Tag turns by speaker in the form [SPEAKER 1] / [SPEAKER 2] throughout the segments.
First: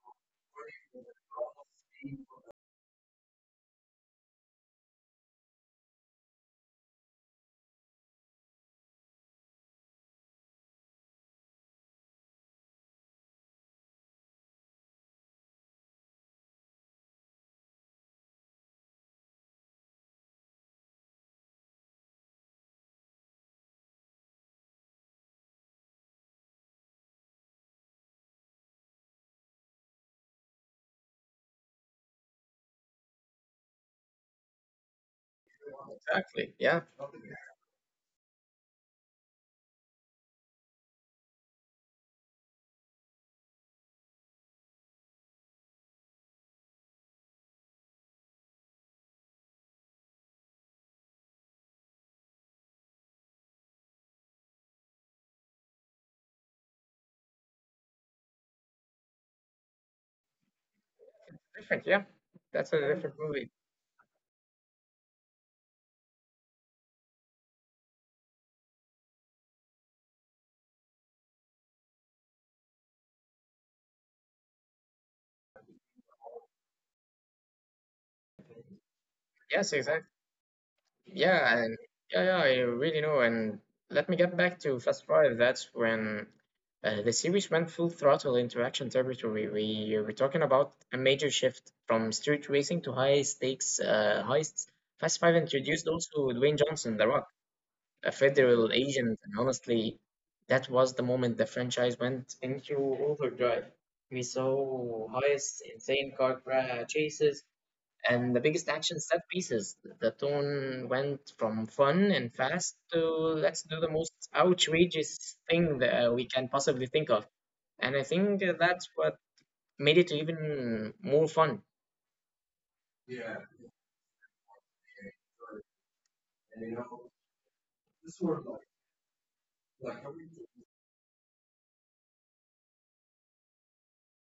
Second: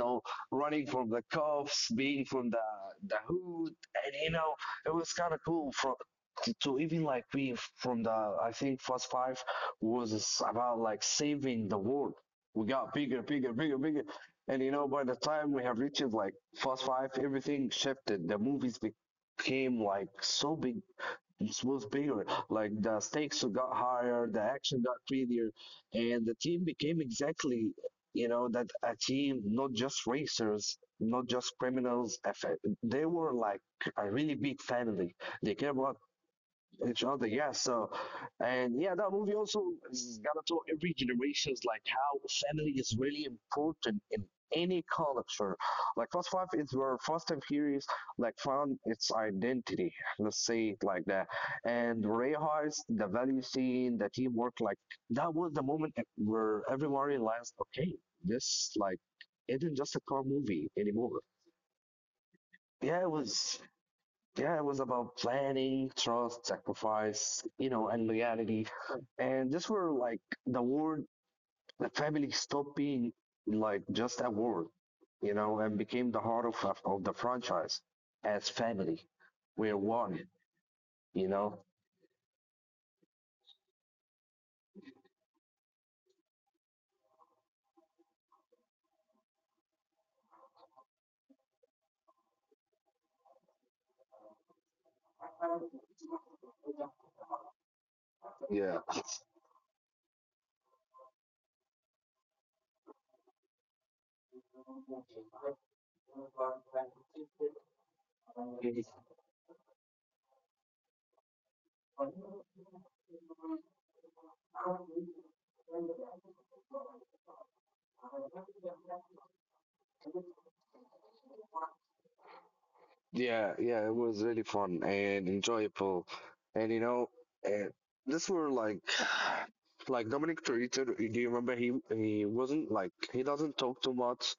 [SPEAKER 1] running from the cuffs, being from the hood, and it was kind of cool for to even like be from the. I think first five was about like saving the world. We got bigger, bigger, bigger, bigger, and by the time we have reached like first five, everything shifted. The movies became like so big it was bigger. Like the stakes got higher, the action got prettier, and the team became exactly, that a team, not just racers, not just criminals. They were like a really big family. They care about
[SPEAKER 2] exactly. Yeah,
[SPEAKER 1] each other. Yeah. So, and yeah, that movie also is gonna tell every generations like how family is really important in any culture. Like Fast Five is where Fast and Furious like found its identity. Let's say it like that. And Ray Heist, the value scene, the teamwork, like that was the moment where everyone realized, okay, this like isn't just a car movie anymore.
[SPEAKER 2] different. Yeah, that's a
[SPEAKER 1] Yeah, it
[SPEAKER 2] different movie.
[SPEAKER 1] was Yeah, it was about planning, trust, sacrifice, and loyalty. And this were like the word the family stopped being like just a word, and became the heart of the franchise as family.
[SPEAKER 2] Yes,
[SPEAKER 1] We're
[SPEAKER 2] exactly.
[SPEAKER 1] one, you
[SPEAKER 2] Yeah,
[SPEAKER 1] know.
[SPEAKER 2] and yeah, I really know. And let me get back to Fast Five. That's when the series went full throttle into action territory. We were talking about a major shift from street racing to high stakes heists. Fast Five introduced also Dwayne Johnson, The Rock, a federal
[SPEAKER 1] Yeah.
[SPEAKER 2] agent. And honestly, that was the moment the franchise went into overdrive. We saw highest insane chases and the biggest action set pieces. The tone went from fun and fast to let's do the most outrageous thing that we can possibly think of. And I think that's what made it even more fun.
[SPEAKER 1] Yeah, yeah, it was really fun and enjoyable. And you know, and this were like like Dominic Torito, do you remember he wasn't like he doesn't talk too much.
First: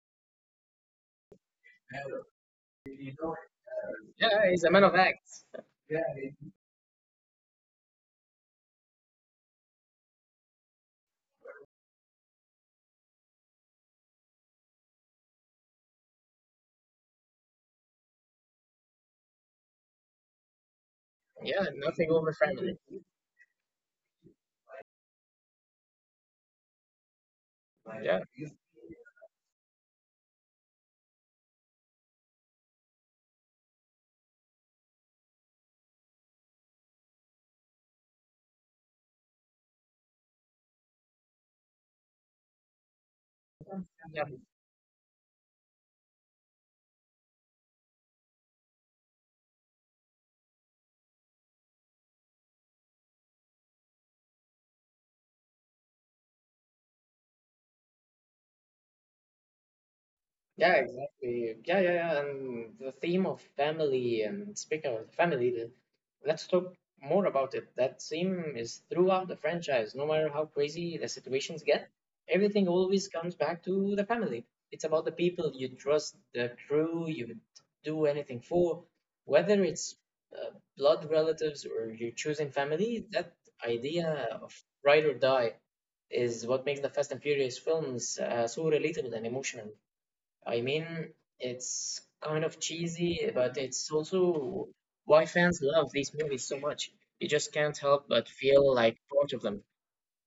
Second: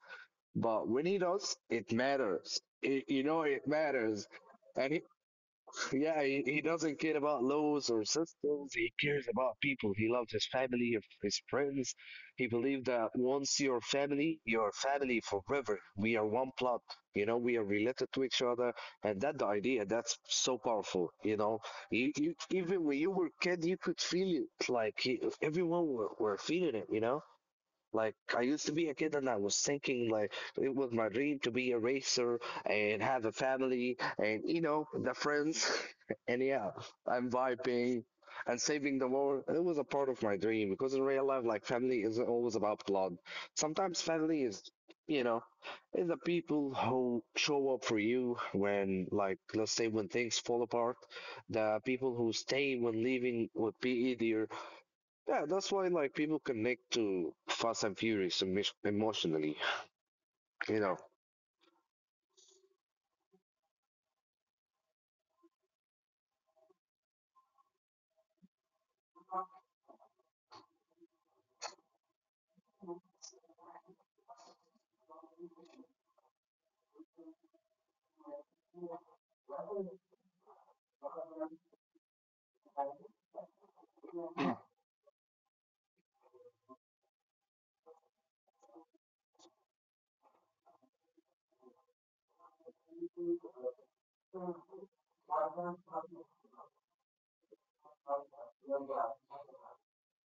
[SPEAKER 1] But when he does, it matters. It matters.
[SPEAKER 2] Yeah, he's a man
[SPEAKER 1] And
[SPEAKER 2] of
[SPEAKER 1] he,
[SPEAKER 2] acts.
[SPEAKER 1] yeah, he doesn't care about laws or systems. He cares about people. He loves his family, his friends. He believes that once your family forever. We are one blood. We are related to each other. And that the idea, that's so powerful. You know,
[SPEAKER 2] Yeah, nothing
[SPEAKER 1] you,
[SPEAKER 2] over
[SPEAKER 1] you,
[SPEAKER 2] family.
[SPEAKER 1] even when you were kid, you could feel it. Like he, everyone were feeling it, you know? Like
[SPEAKER 2] Yeah.
[SPEAKER 1] I used to be a kid and I was thinking like it was my dream to be a racer and have a family and you know the friends and yeah I'm vibing and saving the world. It was a part of my dream because in real life like family isn't always about blood. Sometimes
[SPEAKER 2] Yeah.
[SPEAKER 1] family is you know is the people who show up for you when like let's say when things fall apart, the people who stay when leaving would be easier. Yeah, that's why like people connect to Fast and Furious emotionally,
[SPEAKER 2] Yeah,
[SPEAKER 1] you know.
[SPEAKER 2] exactly. Yeah, yeah, Yeah. And the theme of family, and speaking of family, let's talk more about it. That theme is throughout the franchise. No matter how crazy the situations get, everything always comes back to the family. It's about the people you trust, the crew you would do anything for, whether it's uh, blood relatives or your chosen family. That idea of ride or die is what makes the Fast and Furious films so relatable and emotional. I mean, it's kind of cheesy, but it's also why fans love these movies so much. You just can't help but feel like part of them.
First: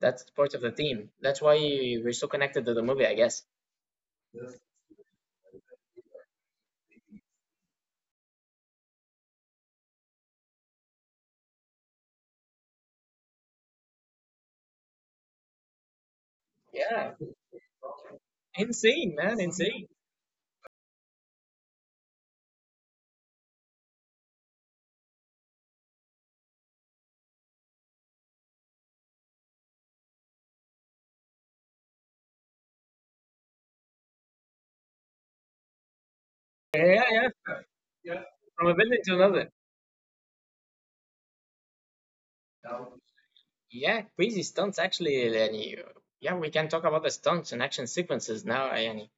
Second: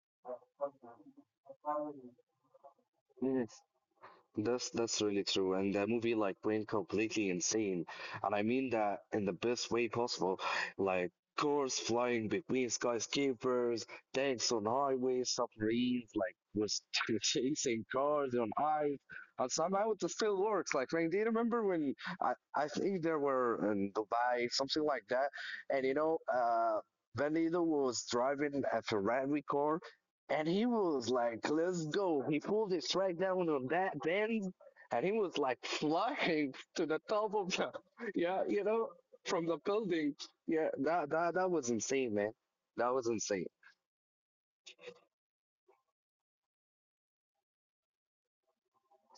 [SPEAKER 2] That's part of the theme. That's why we're so connected to the movie, I guess.
[SPEAKER 1] Yes. That's really true, and that movie like went completely insane, and I mean that in the best way possible, like cars flying between skyscrapers, tanks on highways, submarines like was
[SPEAKER 2] Yeah,
[SPEAKER 1] chasing cars on ice,
[SPEAKER 2] insane, man,
[SPEAKER 1] and
[SPEAKER 2] insane.
[SPEAKER 1] somehow it still works. Like, man, do you remember when I think there were in Dubai something like that, and Vin Diesel was driving a Ferrari car and he was like, let's go. He pulled it straight down on that bend and he was like flying to the
[SPEAKER 2] Yeah, yeah,
[SPEAKER 1] top of the, yeah,
[SPEAKER 2] from a building to
[SPEAKER 1] from
[SPEAKER 2] another.
[SPEAKER 1] the building. Yeah, that was insane, man. That was insane.
[SPEAKER 2] Yeah, crazy stunts actually. And you, yeah, we can talk about the stunts and action sequences now. I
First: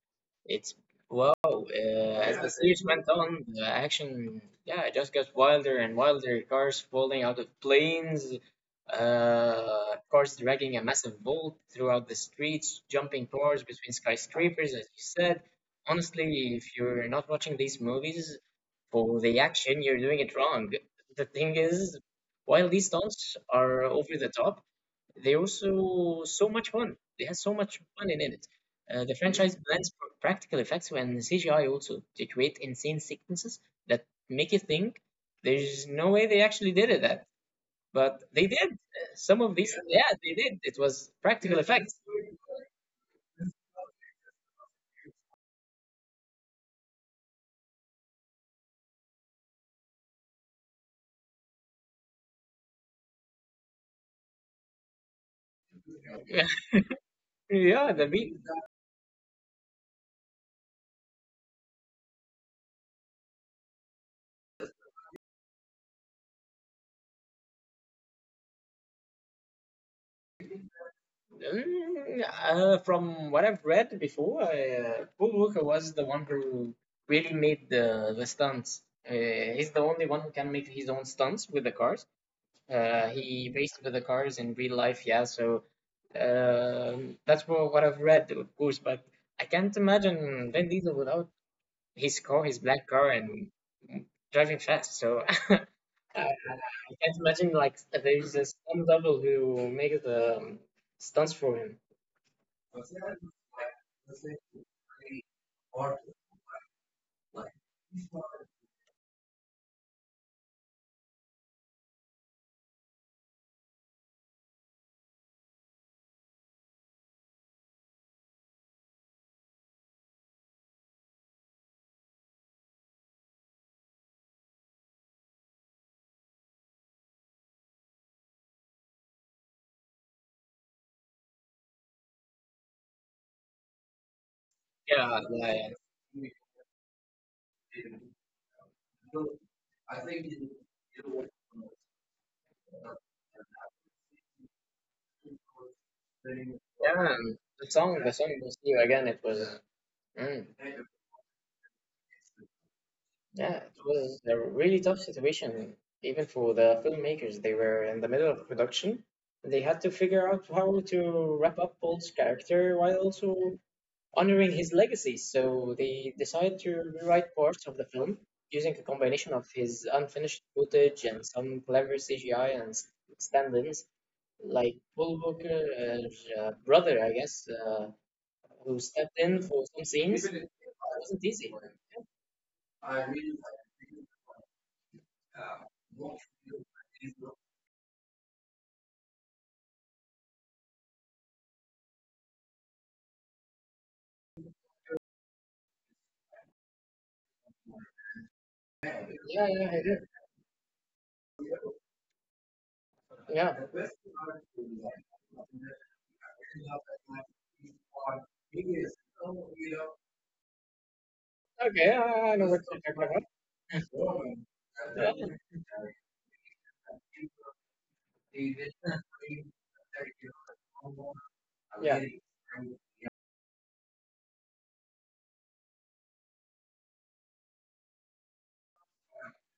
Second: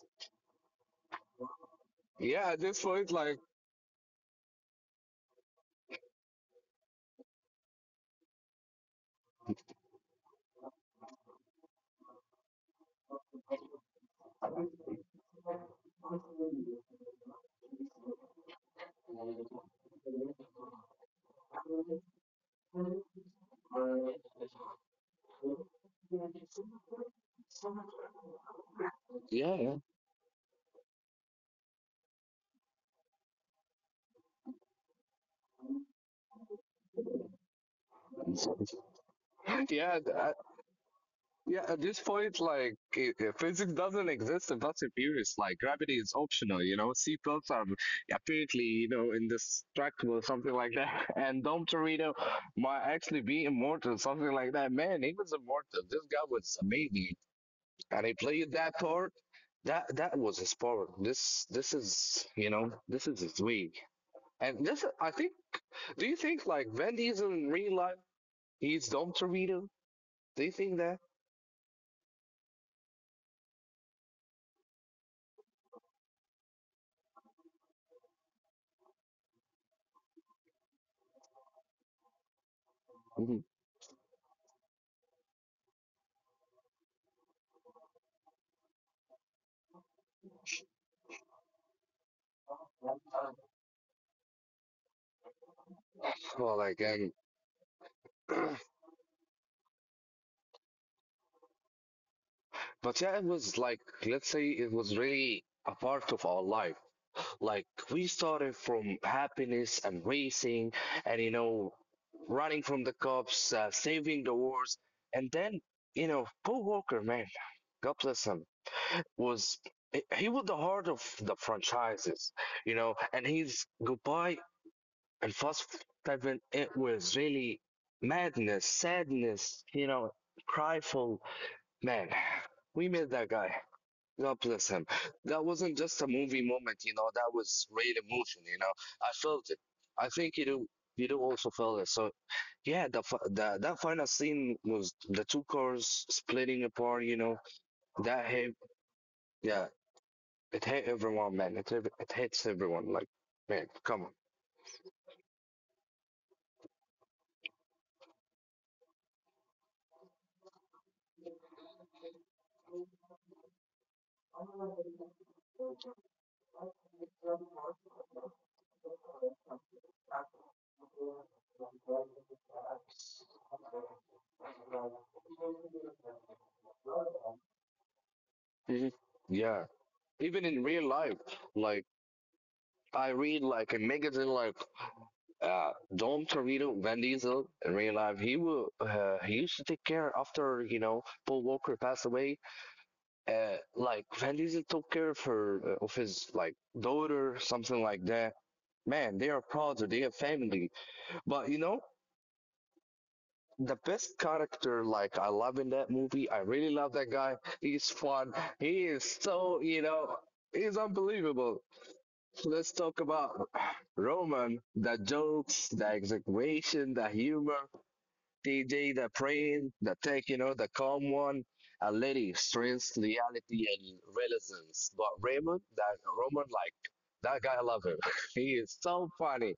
[SPEAKER 2] It's wow. As the
[SPEAKER 1] Yeah, at
[SPEAKER 2] series
[SPEAKER 1] this
[SPEAKER 2] went
[SPEAKER 1] point, like,
[SPEAKER 2] on, the action yeah just got wilder and wilder. Cars falling out of planes, cars dragging a massive vault throughout the streets, jumping cars between skyscrapers, as you said. Honestly, if you're not watching these movies for the action, you're doing it wrong. The thing is, while these stunts are over the top, they also so much fun. They have so much fun in it. The franchise
[SPEAKER 1] yeah,
[SPEAKER 2] blends practical effects and CGI also to create insane sequences that make you think there's no way they actually did it that, but they did. Some of these,
[SPEAKER 1] yeah,
[SPEAKER 2] yeah, they
[SPEAKER 1] yeah.
[SPEAKER 2] did. It was practical
[SPEAKER 1] Yeah, at
[SPEAKER 2] effects.
[SPEAKER 1] this point, like physics doesn't exist in Fast and Furious. Like gravity is optional. Seatbelts are apparently, indestructible, something like that. And Dom Torito might actually be immortal, something like that. Man, he was immortal. This guy was amazing,
[SPEAKER 2] Yeah, the
[SPEAKER 1] and he
[SPEAKER 2] beat.
[SPEAKER 1] played that part. That was his part. This is, this is his way. And this, I think. Do you think like Van Diesel in real life he's Dom Torito? Do you think that?
[SPEAKER 2] From what I've read before, Paul Walker was the one who really made the stunts. Uh, he's the only one who can make his own stunts with the cars. He
[SPEAKER 1] Mhm.
[SPEAKER 2] raced with the cars in real life, yeah. So that's what I've read, of course. But I can't imagine Vin Diesel without his car, his black car, and driving fast. So I I
[SPEAKER 1] Well, like,
[SPEAKER 2] can't imagine like there's a stunt double who makes the stunts for him.
[SPEAKER 1] But yeah, it was like, let's say it was really a part of our life. Like, we started from happiness and racing and, running from the cops, saving the wars. And then, Paul Walker, man, God bless him, was he was the heart of the franchises, and his goodbye and Fast Seven, it was really madness, sadness, cryful. Man, we missed that guy. God bless him.
[SPEAKER 2] Yeah,
[SPEAKER 1] That
[SPEAKER 2] like
[SPEAKER 1] wasn't just a movie moment, that was real emotion. I felt it. I think you do also feel it. So yeah, the, fi- the that final scene was the two cars splitting
[SPEAKER 2] yeah,
[SPEAKER 1] apart, you
[SPEAKER 2] and
[SPEAKER 1] know.
[SPEAKER 2] the
[SPEAKER 1] That
[SPEAKER 2] song was
[SPEAKER 1] hit
[SPEAKER 2] new again. It was,
[SPEAKER 1] yeah,
[SPEAKER 2] mm,
[SPEAKER 1] it hit everyone, man. It hits everyone like
[SPEAKER 2] yeah,
[SPEAKER 1] man,
[SPEAKER 2] it
[SPEAKER 1] come on.
[SPEAKER 2] was a really tough situation, even for the filmmakers. They were in the middle of production. They had to figure out how to wrap up Paul's character while also honoring his legacy. So they decided to rewrite parts of the film using a combination of his unfinished footage and some clever CGI and stand-ins, like Paul Walker's brother, I guess. Who
[SPEAKER 1] Mhm.
[SPEAKER 2] stepped in for
[SPEAKER 1] Yeah.
[SPEAKER 2] some scenes.
[SPEAKER 1] Even
[SPEAKER 2] It
[SPEAKER 1] in real life,
[SPEAKER 2] wasn't easy.
[SPEAKER 1] like I read like a magazine like Dom Torito, Van Diesel in real life, he will he used to take care after Paul Walker passed away. Like Van Diesel took care of his like daughter, something like that. Man, they are
[SPEAKER 2] Yeah, yeah,
[SPEAKER 1] proud.
[SPEAKER 2] I did.
[SPEAKER 1] They have family. But
[SPEAKER 2] Yeah.
[SPEAKER 1] the best character like I love in that movie. I really love that guy. He's fun. He is so. He's unbelievable.
[SPEAKER 2] Okay, I know what
[SPEAKER 1] Let's
[SPEAKER 2] you're
[SPEAKER 1] talk
[SPEAKER 2] talking about.
[SPEAKER 1] about Roman, the jokes, the exaggeration, the humor, TJ, the praying, the tech, the calm one, a
[SPEAKER 2] Yeah. Yeah,
[SPEAKER 1] lady, strength, reality, and relevance. But Raymond, that Roman, like, that guy, I love him. He is so funny.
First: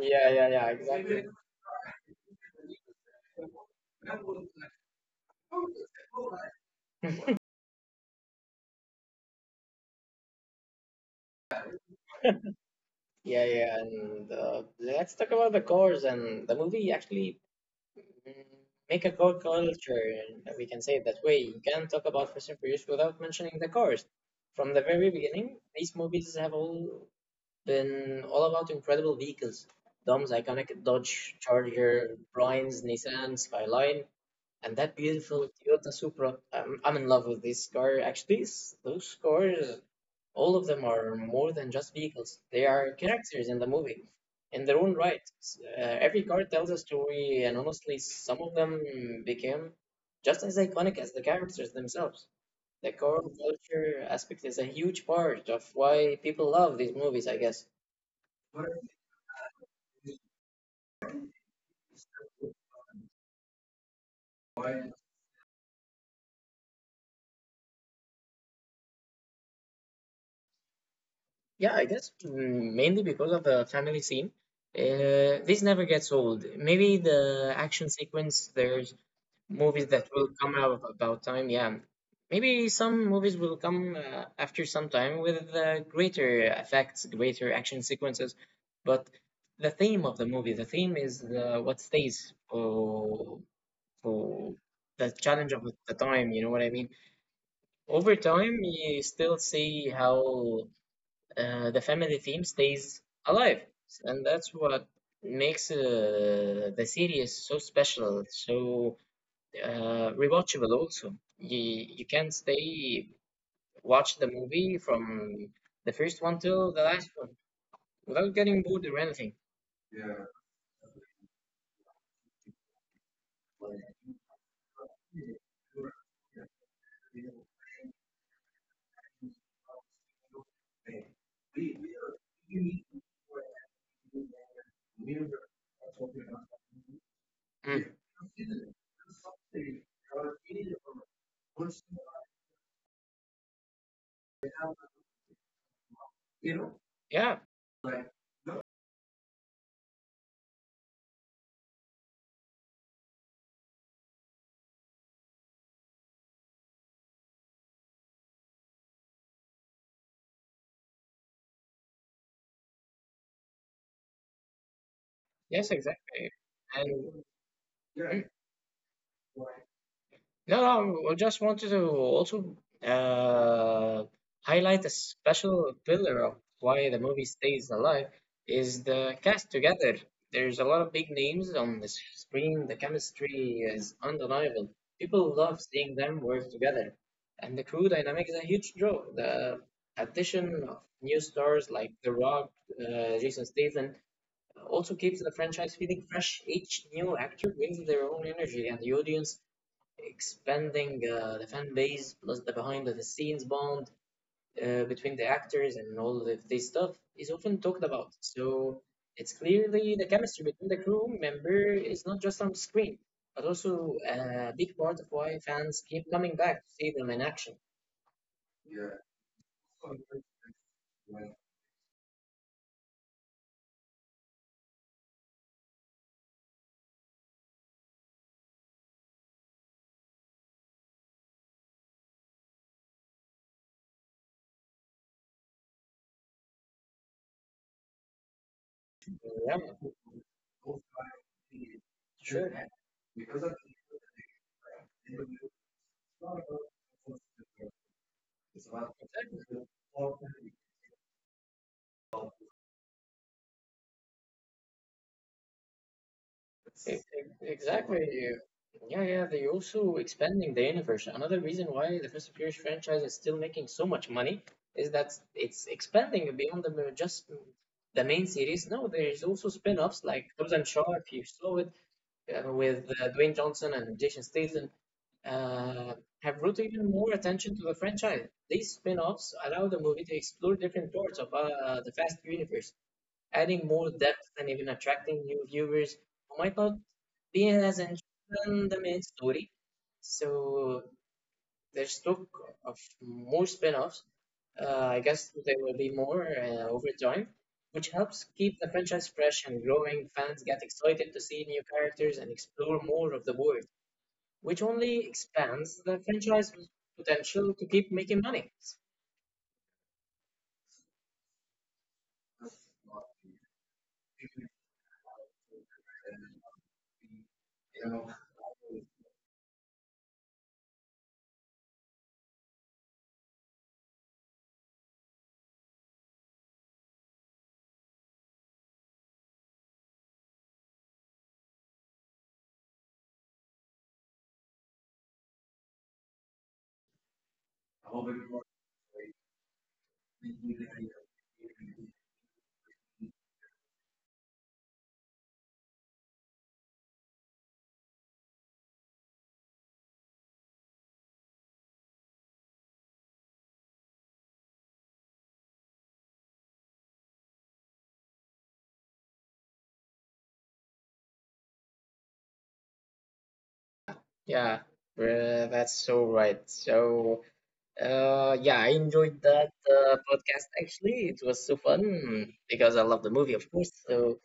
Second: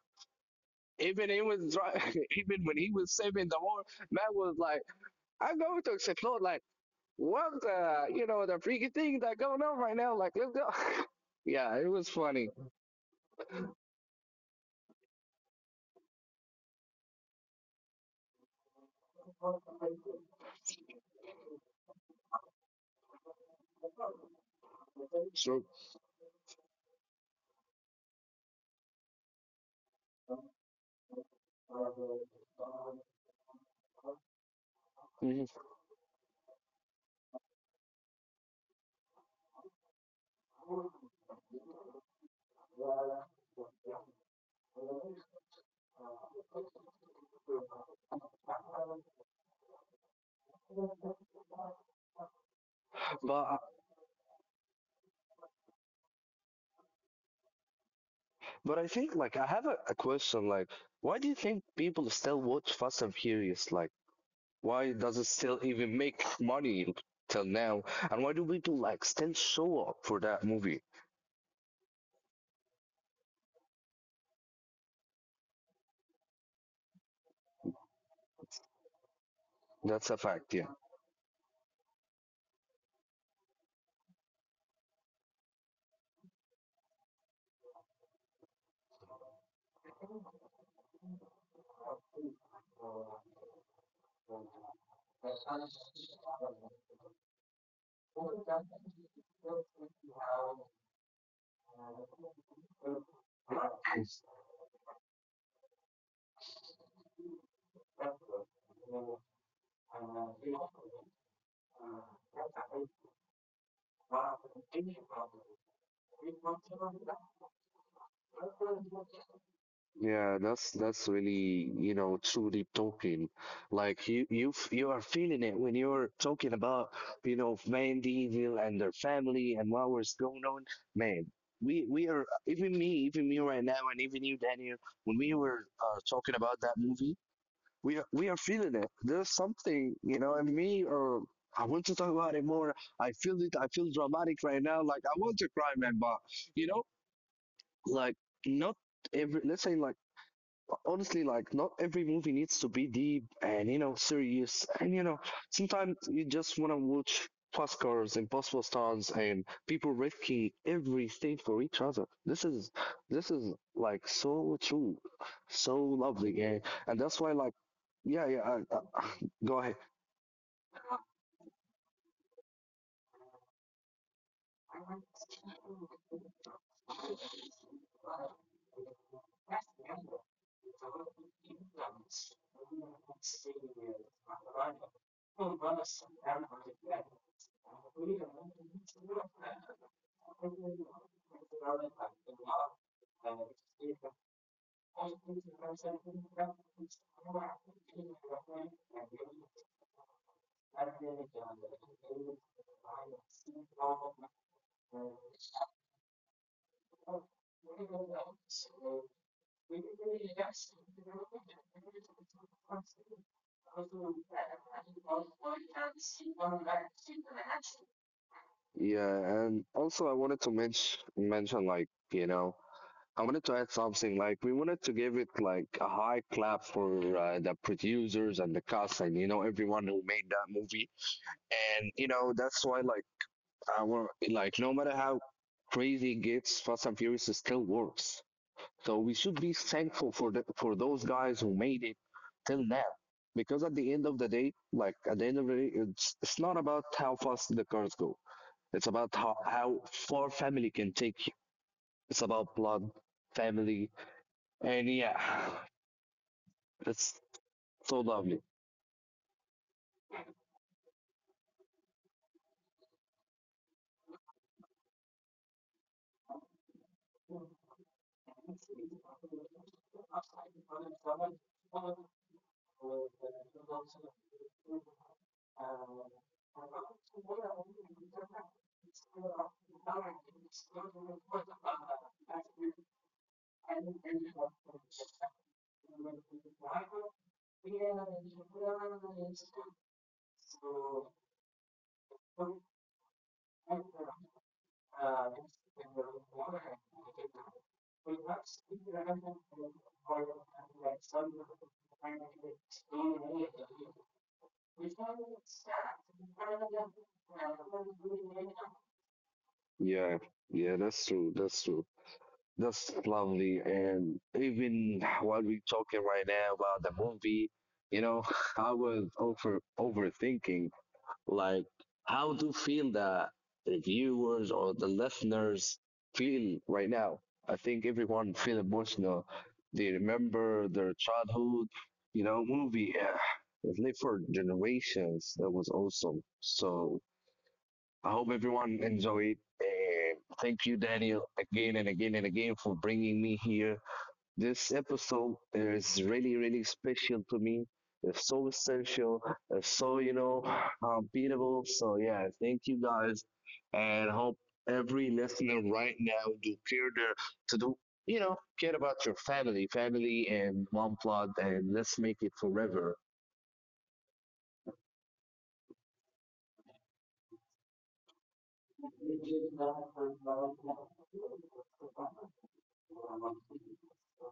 [SPEAKER 2] yeah, yeah, yeah exactly.
[SPEAKER 1] Even he was even when he was saving the war, man was like, I'm going to explode, like, what the, the freaky thing that going on right now, like, let's go. Yeah, it was funny.
[SPEAKER 2] Yeah, yeah, and let's talk about the cores and the movie actually make a core culture, and we can say it that way. You can't talk about Fast and Furious without mentioning the cars. From the very beginning,
[SPEAKER 1] So.
[SPEAKER 2] these movies have all been all about incredible vehicles. Dom's iconic Dodge Charger, Brian's Nissan Skyline, and that
[SPEAKER 1] Mhm.
[SPEAKER 2] beautiful Toyota Supra. I'm in love with this car. Actually, those cars, all of them are more than just vehicles. They are characters in the movie, in their own right. Every card tells a story, and honestly, some of them became just as iconic as the characters themselves. The core
[SPEAKER 1] But I-
[SPEAKER 2] culture aspect is a huge part of why people love these movies, I guess.
[SPEAKER 1] but I think like I have a question like why do you think people still watch Fast and Furious? Like why does it still even make money till now? And why do people like still show up for that movie?
[SPEAKER 2] Yeah, I guess mainly because of the family scene. This never gets old. Maybe the action sequence, there's movies that
[SPEAKER 1] That's a
[SPEAKER 2] will
[SPEAKER 1] fact,
[SPEAKER 2] come
[SPEAKER 1] yeah.
[SPEAKER 2] out about time, yeah, maybe some movies will come after some time with greater effects, greater action sequences, but the theme of the movie, the theme is the what stays for, for the challenge of the time, you know what I mean. Over time you still see how the family theme stays alive, and that's what makes the series so special, so rewatchable also. You can stay watch the movie from the first one till the last one without getting bored or anything.
[SPEAKER 1] Yeah, that's really, truly talking. Like you are feeling it when you're talking about, Van Diesel and their family and what was going on. Man, we are even me right now, and even you, Daniel, when we were talking about that movie,
[SPEAKER 2] Mm.
[SPEAKER 1] we are feeling it. There's something, and me or I want to talk about it more. I feel it. I feel dramatic right now. Like I want to cry, man, but you know,
[SPEAKER 2] Yeah.
[SPEAKER 1] like not every. Let's say like honestly like not every movie needs to be deep and serious and sometimes you just want to watch fast cars impossible stars and people risking everything for each other. This is like so true
[SPEAKER 2] Yes,
[SPEAKER 1] so
[SPEAKER 2] exactly.
[SPEAKER 1] lovely and that's
[SPEAKER 2] And
[SPEAKER 1] why like yeah yeah go ahead.
[SPEAKER 2] no, no, I just wanted to also uh, highlight a special pillar of why the movie stays alive is the cast together. There's a lot of big names on the screen. The chemistry is undeniable. People love seeing them work together. And the crew dynamic is a huge draw. The addition of new stars like The Rock, Jason Statham, also keeps the franchise feeling fresh. Each new actor brings their own energy, and the audience expanding the fan base plus the behind the scenes bond between the actors and all of this stuff is often talked about. So it's clearly the chemistry between the crew member is not just on screen, but also a big part of why fans keep coming back to see them in action.
[SPEAKER 1] Yeah and also I wanted to mention like I wanted to add something. Like we wanted to give it like a high clap for the producers and the cast, and everyone who made that movie. And that's why like our like no matter how crazy it gets, Fast and Furious still works. So we should be
[SPEAKER 2] Yeah,
[SPEAKER 1] thankful for those guys who made it till
[SPEAKER 2] sure.
[SPEAKER 1] now. Because at the end of the day, it's not about how fast the cars go. It's about how far family can take you. It's about blood, family, and yeah,
[SPEAKER 2] E-
[SPEAKER 1] that's
[SPEAKER 2] e-
[SPEAKER 1] so
[SPEAKER 2] Exactly.
[SPEAKER 1] lovely.
[SPEAKER 2] Yeah, yeah, they're also expanding the universe. Another reason why the Fast and Furious franchise is still making so much money is that it's expanding beyond just the main series. No, there's also spin-offs like Hobbs and Shaw, if you saw it, with Dwayne Johnson and Jason Statham, uh, have brought even more attention to the franchise. These spin-offs allow the movie to explore different parts of the Fast universe, adding more depth and even attracting new viewers who might not be as interested in the main story. So there's talk of more spin-offs. I guess there will be more over time, which helps keep the franchise fresh and growing. Fans get excited to see new characters and explore more of the world, which only expands the franchise potential to keep making money.
[SPEAKER 1] Yeah, yeah, that's true. That's true. That's lovely. And even while we're talking right now about the movie, you know, I was overthinking like how do feel the viewers or the listeners feel right now? I think everyone feel emotional. They remember their childhood, movie. Yeah. It lived for generations. That was awesome. So I hope everyone enjoyed. And thank you, Daniel, again and again and again for bringing me here. This episode is really, really special to me. It's so essential. It's so, unbeatable. So, yeah, thank you guys. And hope every listener right now do care their, to do, care about your family, family and mom plot, and let's make it forever.
[SPEAKER 2] Yeah, that's so right. So. Yeah, I enjoyed that podcast actually. It was so fun because I love the movie, of course. So,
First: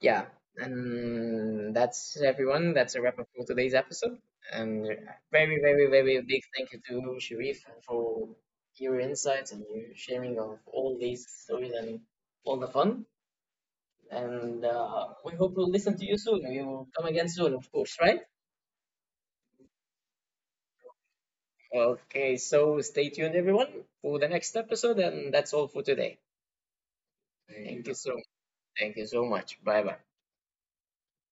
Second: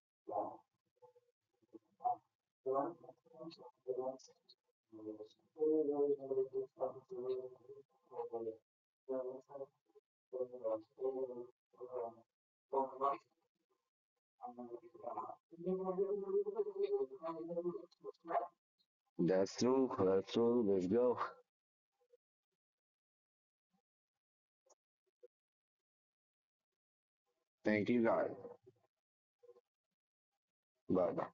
[SPEAKER 2] yeah, and that's everyone. That's a wrap up for today's episode. And very, very, very big thank you to Sharif for your insights and your sharing of all these stories and all the fun. And we hope we'll listen to you soon. We will come again soon, of course, right?
[SPEAKER 1] That's true. That's true. Let's go.
[SPEAKER 2] Okay, so stay tuned, everyone, for the next episode. And that's all for today.
[SPEAKER 1] Thank
[SPEAKER 2] Thank you.
[SPEAKER 1] you,
[SPEAKER 2] So
[SPEAKER 1] guys.
[SPEAKER 2] thank you so much. Bye bye.
[SPEAKER 1] Bye bye.